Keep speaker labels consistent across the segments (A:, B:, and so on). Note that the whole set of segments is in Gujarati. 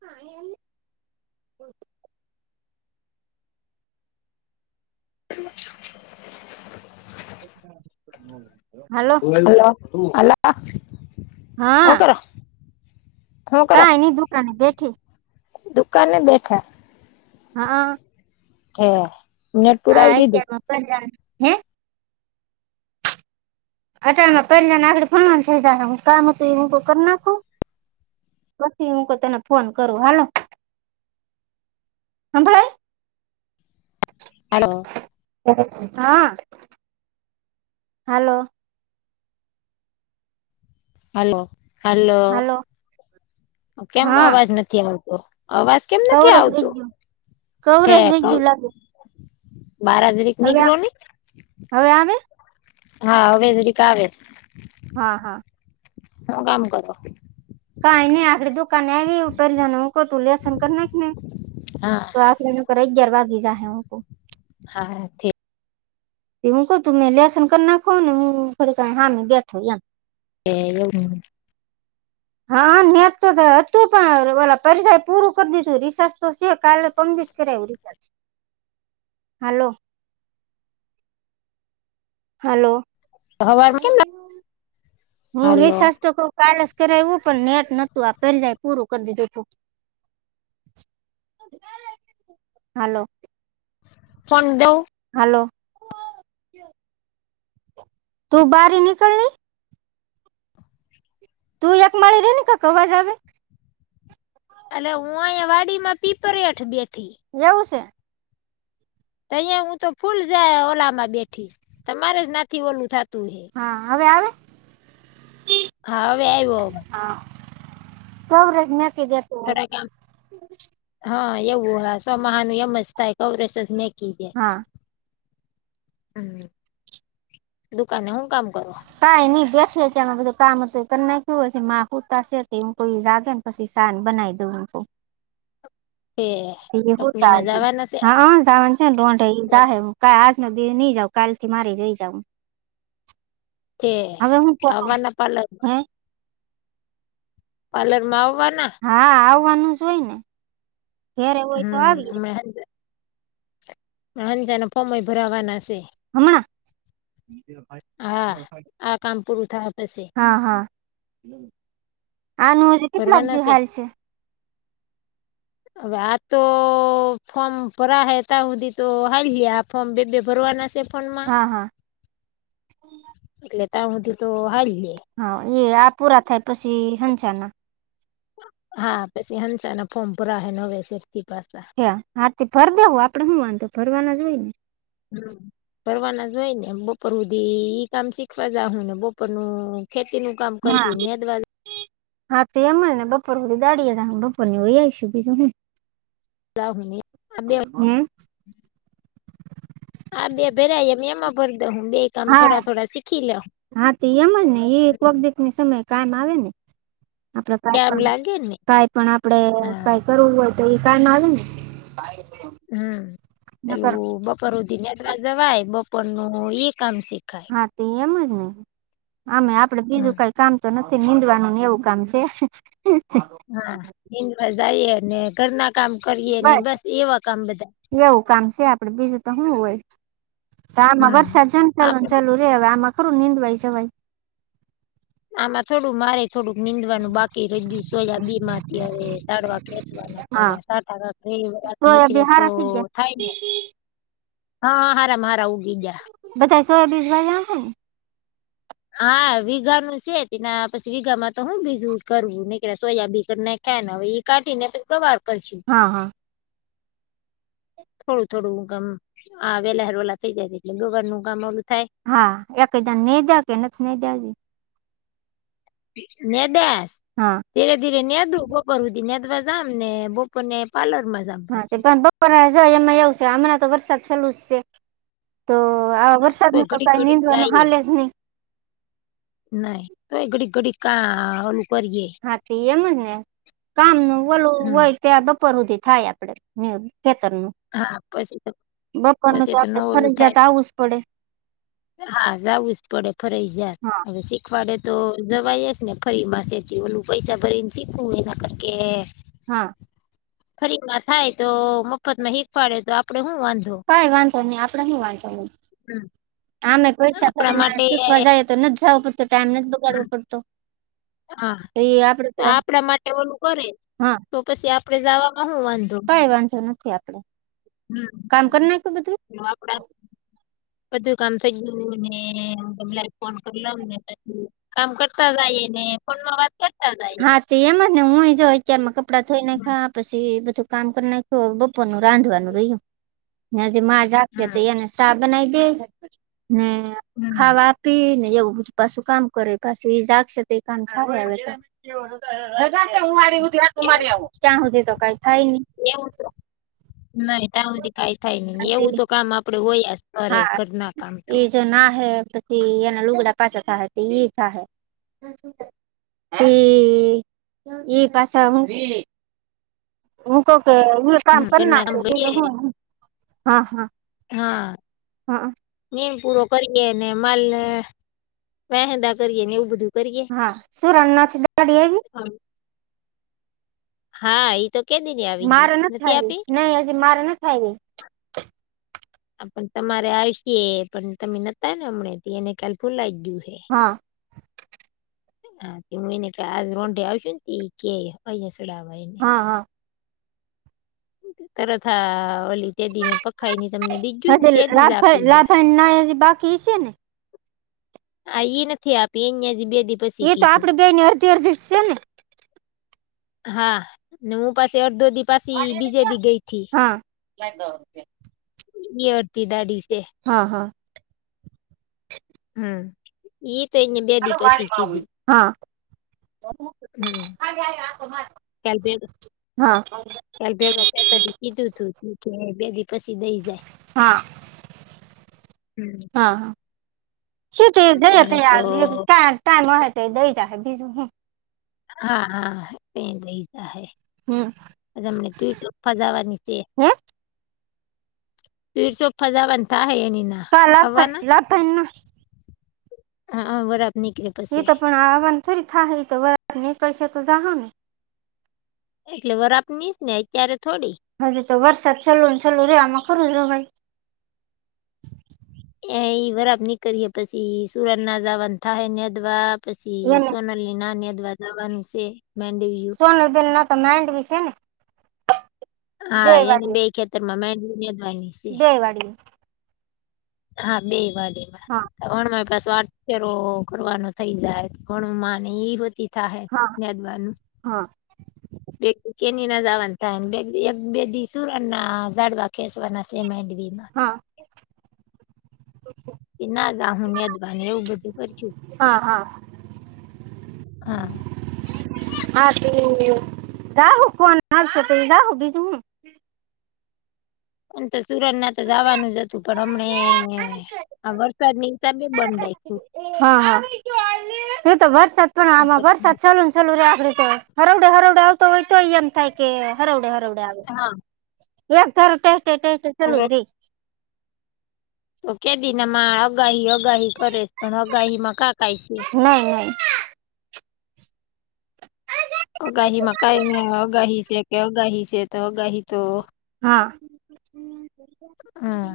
A: હા એ બોલો,
B: હલો હલો હું
A: હા
B: કરો હું કરો
A: કાઈ ની દુકાન બેઠી
B: દુકાને બેઠા
A: હા
B: ઠે
A: હા કે એમાં પણ જા હે અટારણમાં પહેલી જને આગડી ફવા થઈ જાહે કામ હતું એ હ કરી નાખું પછી હું તને ફોન કરું હાલો હમભડાય
B: હલો
A: હા હલો
B: હલો હલો
A: હાલો
B: કેમ
A: હા
B: અવાજ નથી આવતો અવાજ કેમ નથી
A: કવરેજ વઈ
B: આવતું
A: ગયું કવરેજ
B: ઠેક
A: વઈ ગયું લાગે
B: બાર જરીક
A: હવે
B: નીકળો ને
A: હવે આવે
B: હા હવે જીરીક આવે
A: હા હા
B: [unintelligible]
A: કાઈ નહી આપડી દુકાન આવી ગઈ ઉપ ઉપર જણ તું લસન કર નાખને
B: હા
A: તો કરે અગિયાર વાગી જાહે હો
B: હા, ઠ
A: તે હું કહ તું, મેં લેસન કર નાખો ને હું ખરી હામી બેઠો.
B: એ.
A: હા, નેટ તો હતું, પણ ઓલા પરીક્ષા પૂરું કરી દીધું. રિસલ્ટ તો છે, કાલે પમદી જ કર્યાવુ. હલો. હલો,
B: હવારમાં કેમ
A: હું
B: હાલો
A: રિસાસ તો કવ [unintelligible] કાલ જ કરાવવું, પણ નેટ નોતું. આ પહેલાં પૂરું કરી દીધું તું. હાલો‌.
B: ફોન દઉ.
A: હાલો. તું બારી નીકળને‌. તું એકમાળી રે ને ક અવાજ આવે.
B: અલે, હું આહીં વાડીમાં પીપર હઠ બેઠી.
A: એવું સે.
B: અહીંયા હું તો ફૂલ ઓલામાં બેઠીશ, તમારે જ નથી, ઓલું થતું હે.
A: હા, હવે આવે?
B: હા, હવે આઇવો.
A: હા, સો [unintelligible]
B: થોડાક આમ હા, એવું હા, સો માંહેનું એમ જ થાય, કવરેજ નઈ. કી જાય,
A: હા
B: હમ, દુકાને હું કામ કરું?
A: કંઈ નઈ, બેઠી અત્યારમાં બધું કામ હતું એ કૈર નાખ્યું. હજી માં હુતાશે, તે કોઈ જાગે ન પસી સા બનાઈ દઉ અમથું
B: એ.
A: [unintelligible] હા, સાવન છે. ન તો આ તોઈ જાહે. કા આજના દિ એ ની જાવ કાલ થી મારે જઈ જાાવુ.
B: તે
A: હવે હું ફોટો
B: આવવાના પાર્લર
A: હે.
B: પાર્લરમાં આવવાના.
A: હા, આવવાનું જ હોય ને, ઘેરે હોય તો આવીએ.
B: [unintelligible] માર હંજાના ફોર્મએ ભરાવાના સે.
A: હમણાં.
B: હા આ કામ પૂરું થાહે પસી.
A: હા, હા, આનું જ.
B: ભરવાના સે.
A: [unintelligible]
B: હવે આ તો ફોર્મ ભરાહે ત્યાં હુધી તો હાલહી. આ ફોર્મ બે-બે ભરવાના સે. ફોનમાં
A: હા હા
B: એટલે ત્યાં હુધી તો હાલી એ.
A: હ, એ આ પૂરા થાય પસી હંસના.
B: હા, પસી હંસાના ફોર્મ ભરાહે નવે સરથી પાસા.
A: હા, તે ભરદો આપડે હું વાંધો ભરવાના જ હોય ને.
B: હમ, ભરવાના જ હોય ને, બપોર હુધી ઈ કામ શીખવા જાહુ ને બપોરનું. ખેતી નું કામ
A: હા
B: કરશું નેડવા.
A: હા, તો એમજ ને બપોર હુધી દાડી એ જાહુ બપોર ની વહી આવઈશું બીજું હું.
B: [unintelligible] આ બે
A: હમ.
B: આ બે ભેરા એમ એમાં ભર દેહુ બે. કામ
A: હા,
B: થોડા થોડા શીખી લઉ
A: હા, તો એમજ ને એ એક વખતે સમય કામ આવે ને, આપડે કાઈ
B: કામ
A: પણ,
B: લાગે ને
A: કાઈ પણ આપડે
B: હા
A: કાંઈ કરવું હોય તો, ઈ કામ આવેને.
B: હા, પેલું બપોર હુધી નેડવા જવાય બપોરનું ઈ કામ શીખાય.
A: હા તો એમજને આમે આપડે
B: હમ
A: બીજું કાઈ કામ તો નથી. નીંદવાનું ને એવું કામ છે.
B: હા નિંદવા જાઈએ ને ઘરના કામ કરીએ ને બસ એવા કામ બધા
A: એવું કામ સે આપડે બીજું તો હું હોય, તો આમાં
B: હમ
A: વરષા જેમ
B: આપડે
A: ચાલુન ચાલુ રે હવે આમાં ખરું નિંદવાએ જવાઈ.
B: આમાં થોડું મારે થોડુંક નીંદવાનું બાકી રઈ ગયું છે. સોયા બી માંથી હવે સાડવા ખેંચવાના એવા સાથ દાડા થઈ ગયા.
A: સોયા બેહારા થઈ ગયા.
B: હા, મારા હારા ઉગી ગયા.
A: બધાએ સોયા બીજ વાયા હેં.
B: હા વીઘાનું સે તેના પછી વીઘામાં તો હું બીજું કરવું નઈકરા સોયાબી કર નાઈખા ને હવે ઈ કાઢી ને પહી ગવાર કરશું.
A: હા, હા.
B: થોડું થોડું કામ આ વેલા હર વેલા થઇ જાય એટલે ગવાર નું કામ ઓલું થાય.
A: હા એકએદા નિદા કે નથ નિદા હજી.
B: દાસ [unintelligible]
A: હા.
B: ધીરે ધીરે નેધવું બપોર સુધી નેધવા જામ ને બપો ને પ્લર માં.
A: હા તે પણ બપોર જ એમાં એવું છે હમણાં તો વરસાદ ચાલુ જ છે. તો આવા વરસાદ ન
B: તોય
A: તો
B: ઘડીક
A: કઈ
B: ઘડીક
A: નિનીંદવાનું
B: જાઈએ
A: હલે જ નહી.
B: નાહી તો ઘડી ઘડી કા ઓલું કરીયે.
A: હાથી એમજ ને કામ ન વલું
B: હમ
A: હોય. ત્યાં બપોર સુધી થાય આપડે ખેતર નું.
B: હા પછી તો
A: બપોરનું
B: પછી
A: તો
B: ન
A: આપડે
B: ઓલું
A: ફરજિયાત
B: થાય
A: આવું જ પડે.
B: હા જવું જ પડે ફરજિયાત.
A: હા
B: પખવાડે તો જવાઈેસ ને ફરી માસેથી ઓલું પૈસા ભરી ને શીખવું એના કર
A: હા.
B: ફરીમાં થાય તો મફત માં હીખ પાડે તો આપડે શું વાંધો.
A: કઈ વાંધો નહી આપડે શું વાંચવા
B: હમ
A: આમે પરીક્ષા
B: આપણા
A: કરીને
B: માટે
A: શીખવા જાય. તો નથી જવો પડતો ટાઈમ નથી. ગાડવો
B: હમ,
A: પડતો
B: હા
A: એ
B: તો
A: આપડે
B: આપણા માટે ઓલું કરે
A: હા
B: તો પછી આપડે જવામાંમાં હું વાંધો.
A: કઈ વાંધો નથી આપડે. કામ કરી નાખ્યું બધું?
B: હમ હ આપડા.
A: [inaudible]
B: બધું કામ થઈ ગયું હ તમ ફોન કરી લને. કામ કરતા જઈ ને પણ મ આ
A: હા તો એમ ને હુંય જોઉ અત્યારમાં કપડા થોઈ ને
B: હમ
A: ખા પછી બધું કામ કર ના બપોરનુંું રાંધવાનું રહ્યું જે માં જખી તો એને સા બનાઈ દે ને
B: હમ
A: ખાવા પી ને એવુંું પાછું કામ કરે પાછું એ જાગશે તો કામ ખા હું આતો મારી આવ ક્યાં સુજ તો કઈ થાય નઈ.
B: એ નહી. ત્યાં સુધી કઈ થાય ન નહી એવું તો કામ આપડે હોય કરે ઘરના કામ તો
A: જેના હૈ. એના લુગડા પાછ થા થા. એ એ પાછ હ. હું કકે હું કામ
B: હમ
A: કરી
B: ઘરના
A: નાખ
B: કામ કરીએ
A: હા હા.
B: હા.
A: હા
B: મનીન પૂરો કરીએ અનેને માલ ને વંદા કરીએ ને એવું બધું. કરીએ
A: હા શું રણના છે દાડી એવી
B: હા એઈ તો કે દીની આવી ગઈ
A: મારે
B: નથી
A: આવી
B: આપી
A: નહી હજ મારેને થાય રે
B: હ પણ તમારે આવીશ પણ તમે નતા ને હમનેં એને કાલ ફુલાઈ ગયું હે
A: હા
B: હા હું એને આ રોંઢે આવશું ને ત કે અહીં સુડાાવવા એને
A: હા હા
B: તરત આા ઓલી તે દી મેં પખાઈને તમને ી ગું ને તે દી જ આપી ગયા
A: કી છેને
B: આ એ નથી આપી એજી બે દ
A: એ તો આપે બે ની અડધી અડધી છે ને
B: હા અને હું પાસે અડધો દી પછી બીજે દી ગઈથી
A: હા
B: ડતી દાડી છે
A: હા હા
B: હમ એ તો એને બે દી પશી કીદુ
A: હા..
B: હમ..
A: હા જયારે આખો માંથી
B: કેલ બેલ
A: હા.. [inaudible] અમ
B: કેલ ભેગ ચતાથી કીધું, તું તું [inaudible] બેી પછી દઈ જાય.
A: હા..
B: હમ
A: હા.. શીટી જઈ
B: ટાણે તો
A: કામ ટમ હો તો દઈ જ બીજુ હું.
B: હા.. હા.. તે લેઈજા હે.
A: હમ..
B: [inaudible] રામ નિકિત તોફા જવાની છે.
A: હે
B: થીશુ ફજવાન થાહે એેનિના
A: [inaudible] તારા લતાઈ ન
B: હા.. અ.. વરાઆપ નીકલે
A: એ તો પણ આ વાનેથોરી થાહે, ત વરા નીકળશે તો જહો ને.
B: એટલે વરાપની દયને અત્યારે થોડી.
A: હજુ તો, વરસાદ ચાલુ ચાલુ રે આમાં થોડું જવાય.
B: એ ઈ વરાબ નીકળએે પછી, સુરનના જવાન થાયને અદવા પછી
A: એને
B: સોન.. નાનેદ્વાર જવાનું છે, મેડવી
A: કોના તોન્ડવિ મડવીછેને.
B: હા એની બે ખેતર માં [unintelligible] મેડવાની છે
A: ગેય વાત
B: હા, બે વાલીમાં
A: હા
B: કોણ મારી પાસે આવાનું? એ રો રો કરવાનો થઈ જાય ઘણું માની એતી થાહે
A: હા
B: જ્્યાદવાનું
A: હા
B: બેગ કેની નાજાવ થાહે બે એક બેદી શૂર ના દાડવા કેસવના સે.. વિમાન
A: [inaudible] હ..
B: કે નાદા. હું દબનું એવું બધું કર છું....
A: હા હા
B: હા..
A: હાતો [unintelligible] ગહ [inaudible] કોનાશ ત જહે બીજુ તું હું.
B: સુરનના તો જવાનું જ હતું. પણ હમને, આ વરસાદની હિસાબે બંધ રાખું.
A: હા હા એ તો વરસાદ પણ, આમાં
B: નકર તો
A: વરસાદ
B: ના
A: ચાલુ... ચાલો રગડે તો હરવડે હરવડે આવતો હોય, તો એમ થાય કે, હરોવડે હરોવડે આવ.
B: હા.
A: એક તારો ટે ટે ટે ચાલે
B: સરસ
A: રે
B: તો કેદીના મા અગાહી અગાહી કરે પણ, અગાહી માં કા કાય સે.
A: નય નય
B: અગાહી માં કઈ ને અગાહી છે કે, અગાહી છે, તો અગાહી તો?
A: હા...
B: હમ્મ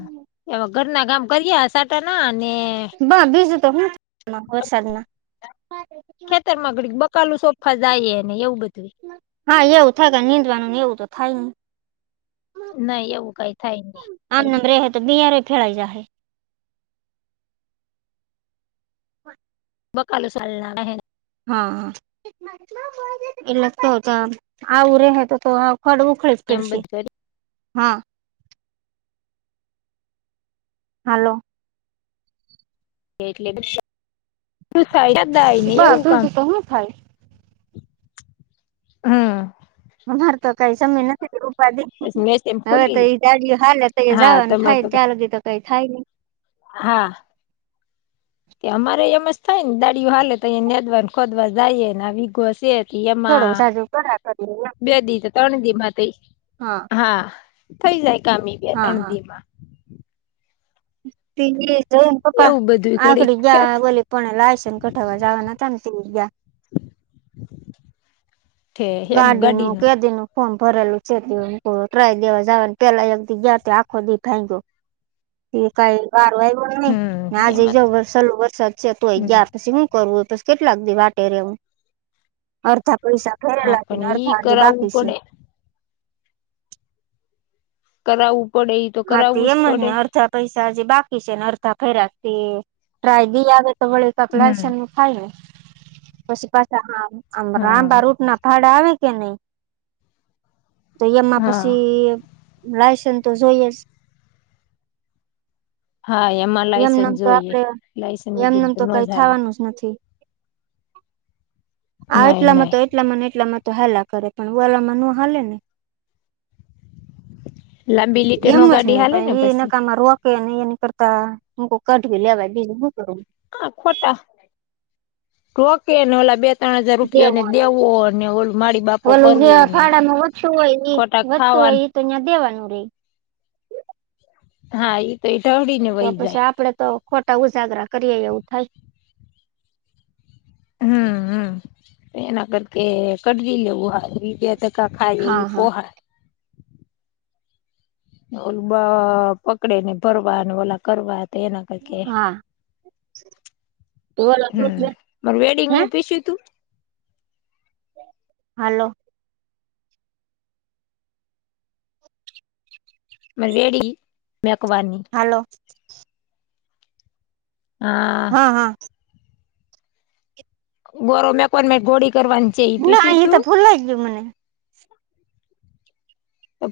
B: એવા ઘરના કામ કરીએ સાટાના અને..
A: બ બીજું તો હું વરસાદના...
B: ખેતરમા ઘડી બકાલું સોફા જાયને, એવું બધયે
A: હા, એવું થાય કે, નીંદવાનુંને એવું, તો થાય ની.
B: નઈ એવું કઈ થાય ની.
A: આમ નામ રહે તો, બિયાર ફેળઈ જાહે [inaudible]
B: બખાલું છાલના એહે
A: હા એટલે કે, તો આવું રહે તો તો આવું. હડગું ખસ
B: એમ
A: પડશ
B: બધું
A: હા હાલો
B: એટલે [unintelligible] ને
A: બ
B: એવું કામ
A: બીજું તો હું થાય
B: હમ્મ
A: મારતો કઈ સમય નથી
B: મેસ એમ
A: હવે
B: ખુલી
A: તો ઈ દાડીઓ હાલે તો
B: જાય હા
A: જવાનું
B: તમારે
A: થાય ત્યાં લગી તો કઈ થાય નહી
B: હા અમારે એમ જ થાય ને દાડીયુ હાલે તો અ નેદવાને ખોદવા જાયને આ વિઘોસ એ
A: થોડું
B: એમાં
A: સાજુ કરા કરીએ એમ
B: બે દી ત્રણ દી માં ત
A: હા
B: હા થઈ જાય કામી
A: હા
B: અણધી માં
A: તે જઈન પપ્પા
B: એવું બધું ઘડીક
A: આગડી
B: કેત
A: ગયા બોલે પોણે લ આસન કઠાવા જવાના તમ ગ
B: [inaudible] છે હેનું
A: ગાડીનું કે દીનું ફોર્મ ભરેલું છે એટ ત્રય દેવા જ આવે પેલા એક દ ગયા આખો દી ભાંગ ગયો એ કઈ વાર નઈ
B: હમ
A: આ જઈ
B: એમાં
A: જાવ
B: તો
A: વસો વરસાદ છે તું આઈ
B: હમ
A: ગયા પછી હું કરવું હોય તો કેટલાક દી વાટે રહેવું અડધા પૈસા
B: હા
A: ઘરેલા
B: પણ
A: છેને
B: ઈ
A: અર્થા આજે
B: કરાવવું
A: બાકી છે
B: પડે કરાવવું પડે ઈ તો
A: હા તે
B: કરાવવું જ
A: એમ
B: પડે
A: ને અડધા પૈસા હજી બાકી છે ને અર્ધા ફેરાતી ટ્રાય દી આવે તો વળ કક
B: હમ
A: લન થાય ને પછી પાછી આમ
B: હા
A: લાંબા રૂટ ના ફાડ આવે કે નહી તો એમાં
B: હા
A: પછી લાયસન તો જોઈ
B: હા એમાં
A: જ
B: લાયસન્સ
A: એમનેમ તો
B: જોઈએ
A: આપડે
B: લાયસન્સ વગર
A: એમનેમ તો
B: નો
A: કઈ
B: ચાલે
A: થવાનું જ નથી આ
B: નઈ
A: એટલામાં
B: નઈ
A: તો એટલા મને એટલામાં તો હેલા કરે પેલા મ ન હાલે ને
B: લાંબી લીટે
A: એમ
B: નો
A: જ
B: ગાડી
A: ને
B: હાલે
A: પણ એ
B: પછી
A: નકા મા રો એની કરતા કઠી લવા બીજું કર
B: હા ખોટા રોકે ને ઓલા બે ત્રણ હજાર રૂપિયા ને
A: દેવું
B: દેવો અને ઓલ મારી બાપો
A: ઓલું જે
B: કરવો ને
A: ભાડામાં વધતું હોય એ
B: ખોટાક
A: વધતું
B: ખાવાનું
A: હોય એ તો તહીયાં દેવાનું રે
B: હા એ તો એટ હડીને વય જાય
A: આપણેે તો ખટઓજાગરા કરીરીયે એવ થયે
B: હમ્મ હમ્મ એના કરતા [unintelligible] ત ખાય એ
A: હા હા.
B: પોહાય ઓલું બ પકડે ને ભરવા અને ઓલા કરવા તેના કરકે
A: હા બોલો
B: હમ્મ
A: બીજું
B: માર
A: હે
B: વેડિંગું પીસયુ તું
A: હલો.
B: મે રેડી મેકવારની
A: હલો.
B: હા.
A: હા-હા.
B: બોરો મેકો મે ગોળી કરવાની છે ઈ
A: ના
B: પીસ્યું
A: ઈતો
B: તું
A: ભૂલાઈ ગયું મને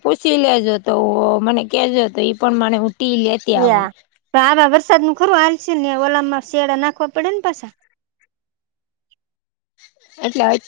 B: પૂછી લેજો તો મને કેજો તો એઈ પ્રમાણે મને હુંટી લેતી આવું
A: યા આવા વરસાદ નું ખરું હાલ છે ને ઓલા માં શિયાડા નાખવા પડે ને પાછા
B: એટલે અત્યારે